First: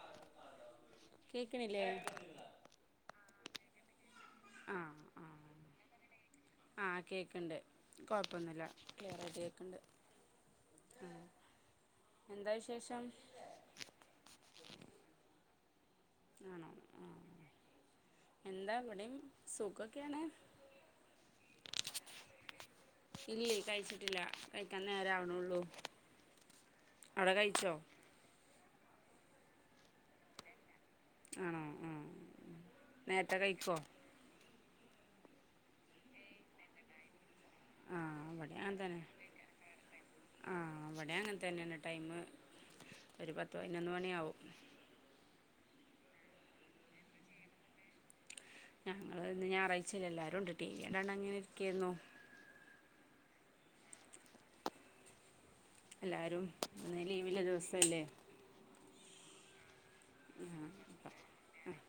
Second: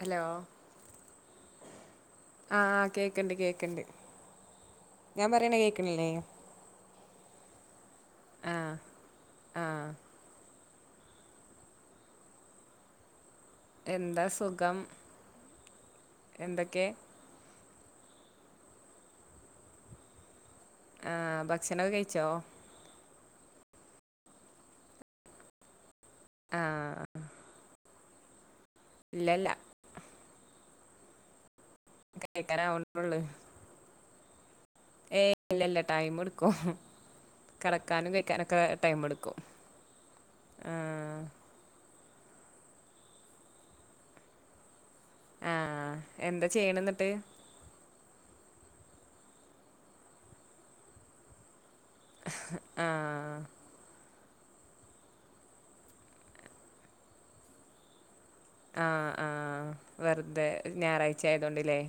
Hello കേക്കണില്ലേ ആഹ് കേക്കണ്ട് കേക്കണ്ട് ആഹ് ഞാൻ പറയണ കേക്കണില്ലേ ആ കൊഴപ്പൊന്നുമില്ല കേറ ആ ക്കേക്ക്ണ്ട് എന്താ വിശേഷം എന്താ സുഖം ആണോ എന്തൊക്കെ ആഹ് എന്താ ഇവിടെയും സുഖൊക്കെണ് ആഹ് ഭക്ഷണം ഒക്കെ കഴിച്ചോ ഇല്ലേ കഴിച്ചിട്ടില്ല കഴിക്കാൻ നേര ആവണള്ളൂ ആ അവിടെകഴിച്ചോ ഇല്ല ല്ല ആണോ ആഹ് കഴിക്കാരാവണേ ഒള്ളു നേരത്തെ കഴിക്കോ ഏയ് ഇല്ല ല്ല ടൈം എടുക്കും കിടക്കാനും ആഹ് ഇവിടെ കഴിക്കാനൊക്കെ അങ്ങനെ ടൈം തന്നെ എടുക്കും ആഹ് ഇവിടെ ആഹ അങ്ങനെ തന്നെയാണ് ടൈമ് ഒരു പത്ത് പതിനൊന്ന് മണിയാാവും ആഹ എന്താ ചെയ്യണ എന്നിട്ട് ഞങ്ങള്ൾ ഇന്ന് ഞായറാഴ്ച ഞാൻ എല്ലാരുംണ്ട് ടിവി കണ്ട് അങ്ങനെ ഇരിക്കായിരുന്നു ആഹ എല്ലാരും ഇന്ന് ലീവില്ല ദിവസല്ലേ ആ ആഹ വെറുതെ ആഹ് ഞായറാഴ്ച ആയതോണ്ടില്ലേ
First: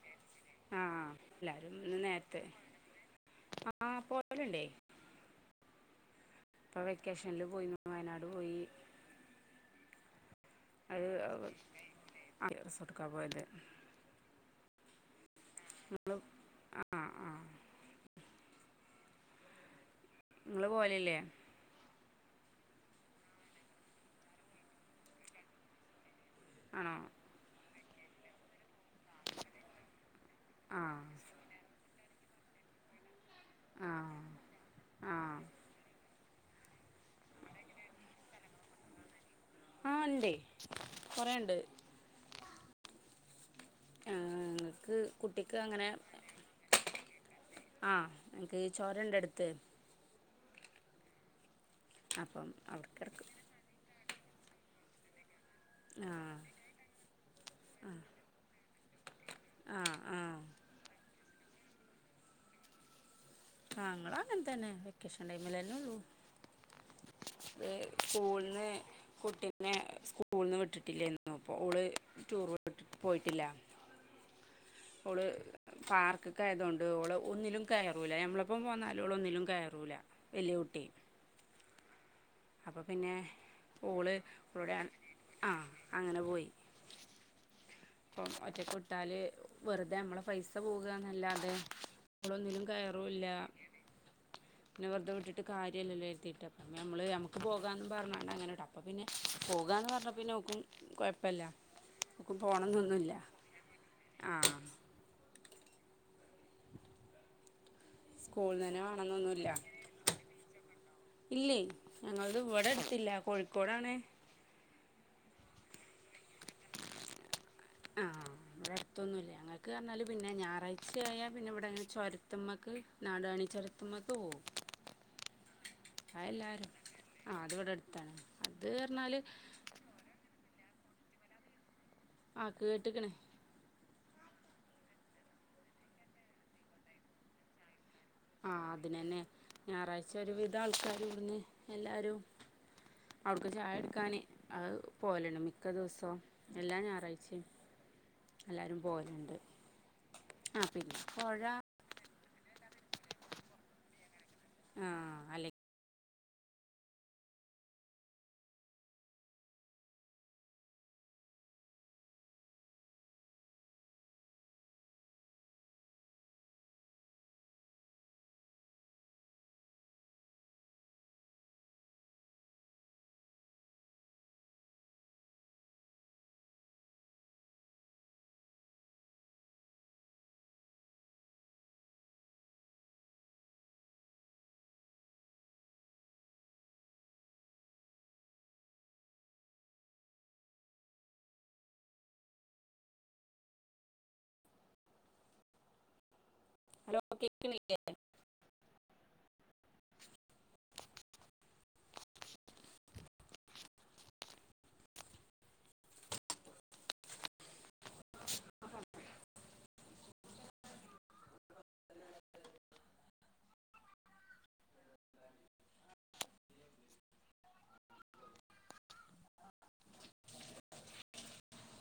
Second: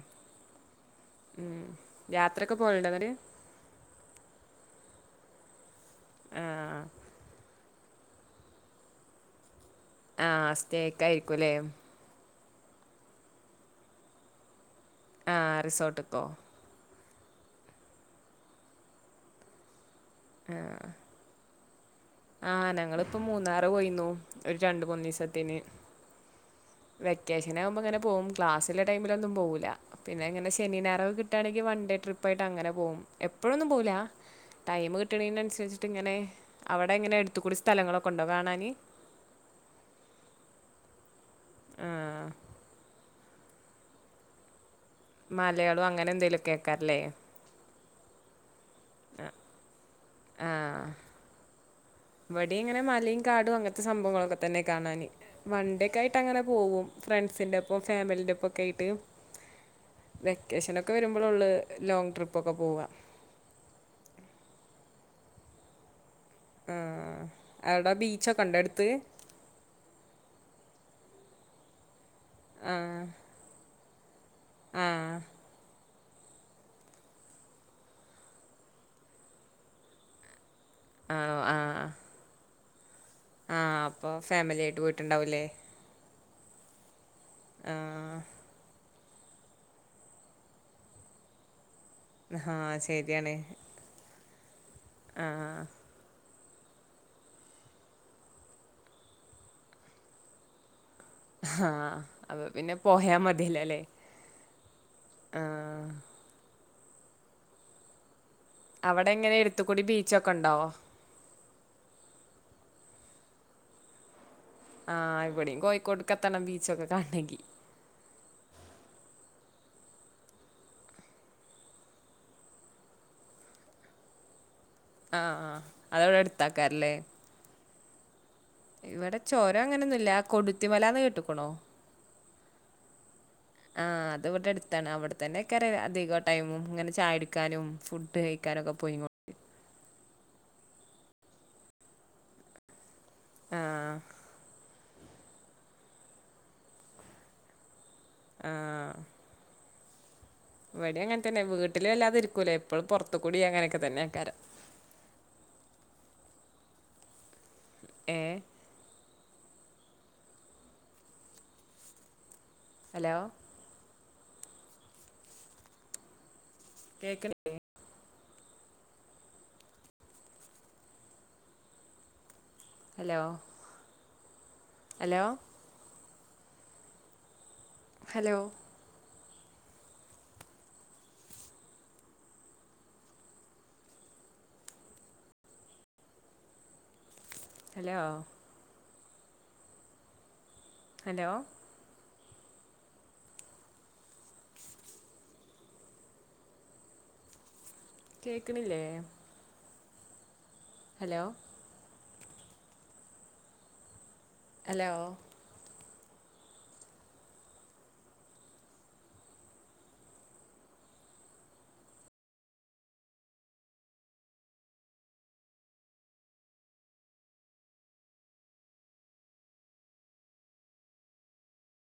ആഹ് ഉം എല്ലാവരും യാത്രയക്കെ പോലുണ്ട്ര് ആഹ പോവലുണ്ടേ ആ ഇ വെക്കേഷൻൽ പോയി വയനാട് പോയി ആഹ സ്റ്റേ ഒക്കായിരിക്കും അല്ലേ ആ ഡ്രസ്സ് എടുക്കാൻ പോയതല്ലേ ആഹ് റിസോട്ട് ക്കോ ആഹ് ആഹ് നിങ്ങള് പോൽല്ലേ ആഹ് ഞങ്ങിപ്പോ മൂന്നാറ് പോയിന്നു ഒരു രണ്ട് മൂന്നു ദിവസത്തിന് ആണോ വെക്കേഷനാകുമ്പോങ്ങനെ പോവും ക്ലാസ് ടൈമിലൊന്നും പോകുല്ല പിന്നെങ്ങനെ ശനി ഞായർ ആഹ് കിട്ടാണെങ്കി വൺ ഡേ ഡേട്രിപ്പ് ആയിട്ട ങ്ങനെ പോകും എപ്പോഴൊന്നും പോവുല്ല ടൈം ആഹ് കിട്ടണന് അനുസരിച്ചിട്ട് ഇങ്ങനെ അവടെ എങ്ങനെ എടുത്ത്ക്കൂടി സ്ഥലങ്ങളൊക്കെ ഉണ്ടോ കാണാൻ ആഹ് ഇണ്ടെ കൊറെണ്ട് ആഹ് ഞങ്ങക്ക് കുട്ടിക്ക് മലയാളം അങ്ങനെ എന്തേലും കേക്കാറില്ലേ [unintelligible] അടുത്ത് ആഹ് അപ്പം ഇവിടി ഇങ്ങനെ അവിട്ക്ക് മലയും എടക്ക് കാടും അങ്ങനത്തെ സംഭവങ്ങളൊക്കെ തന്നെ കാണാന് വൺണ്ടി ഒക്ക ആയിട്ട് ആഹ് അങ്ങനെ പോവും ഫ്രണ്ട്സിൻന്റെപ്പം ഫാമിലിന്റെ ഒപ്പ ഒക്കെ ആയിട്ട് ആഹ് ആഹ് വെക്കേഷനൊക്കെ വരുമ്പോള ള്ളു ലോങ് ട്രിപ്പ ഒക്കെ പോവാ ആഹ് ങ്ങൾ അങ്ങൻ തന്നെ വെക്കേഷൻ ടൈമല്ലന്നെ ഉള്ളൂ ആഹ് അവിടെ ബീച്ചൊക്കെ ഉണ്ടോ സ്കൂൾന്ന് അടുത്ത് കുട്ടീനെ സ്കൂൾ ന്ന് വിട്ടിട്ടില്ലേന്ന് നോ പ്പോ ഓള് ടൂർ ആഹ് പോയിട്ടില്ല ആഹ് ഓൾ പാർക്കിക്ക് ആയത് കൊണ്ട് ഒന്നിലും കയറുല നമ്മൾ പ്പം പോന്നാലും ഓള് ഒന്നിലും കയറൂല്ല വല്ല്യ കു ആഹ് ആഹ് അപ്പം പിന്നെ അപ്പൊ ഓള് ഫാമിലി ആയിട്ട് [unintelligible] പോയിട്ടുണ്ടാവൂലേ ആഹ് അങ്ങനെ പോയി ആഹ് അപ്പം ഒറ്റക്ക് ട്ടാല് വെറുതെ നമ്മളെ പൈസ പോകാന്നല്ലാ തെ ഓള് ഒന്നിലും ആഹ് കയറൂല്ല ശരിയാണ് പിന്നെ വെറ്തെ വിട്ടിട്ട് ആഹ് കാര്യ ഇല്ലല്ലോ കര്തീട്ടാ പിന്നെ നമ്മൾ നമുക്ക് പോവാന്ന് പറഞ്ഞ [unintelligible] അപ്പം പിന്നെ പോകാന്ന് പറഞ്ഞ പിന്ന ഓക്കും കുഴ്പ്പല്ല ആഹ് അപ്പൊ പിന്നെ പോയാ മതെല്ലോ ലെ ആഹ് സ്കൂളിൽ തന്നെ അവിടെ അങ്ങനെ വേണമെന്നൊന്നുമില്ല എട്ത്തുകുടി ബീച്ചൊക്കെണ്ടോ? ഞങ്ങൾത് ഇവ്വടെ അട്ത്തില്ല കോഴിക്കോടാണ് ആഹ് ഇവടിം കോഴിക്കോട്ക്കെ എത്തണം ബീച്ച് ഒക്കെ കാണണെങ്കി ക്ക് പറഞ്ഞാല് പിന്നെ ഞാറാഴ്ചയായ പിന്നെ ഇവിടെ ചോര്ത്ത്മ്മക്ക് നാടാണി ചോര്ത്ത്മ്മക്ക് പോവും ആഹ് ആഹ് അഹ് ഔടെ ആ എല്ലാവരും അട്ത്താക്കാരല്ലേ? ആ അത് ഇവിടെ അടുത്താണ് അത് പറഞ്ഞാൽ ഇവിടെ ചോരം അങ്ങനൊന്നുല്ല കൊടുത്തിമലന്ന് കേട്ട്ക്ണോ? ആഹ് കേട്ട്ക്ണ് ആഹ് അത് ഇവ്ടെ അട്ത്താണ് അവിടെത്തന്നെ ക്കാരം അധിക ടൈമും ഇങ്ങനെ ചായ കുടിക്കാനും ഫുഡ് ആഹ് കഴിക്കാനൊക്കെ പോയിങ്ങോ അതിനന്നെ ഞാറാഴ്ച ഒരു വി ത ആൾക്കാരും ഇവിട്ന്ന് എല്ലാരും അവ്ട്ക്ക് ചായ ആഹ് കുടിക്കാന് പോല്ണ്ട് മിക്ക ദിവസവും എല്ലാം ഞാറാഴ്ച്ചയും എല്ലാരും പോല്ണ്ട് ഇവിടെ അങ്ങൻ തന്നെ വീട്ട്ല് വല്ലാതെ ഇരിക്കൂലേ എപ്പളും പോർത്തുകുടി അങ്ങനൊക്കെ തന്നെ ആക്കാരം ആഹ് അല്ലെ ഏ ഹലോ കേക്ക് നില്ലേ hello hello hello hello hello hello കേക്ണി കേക്ക്ണില്ലേ ഹലോ ഹലോ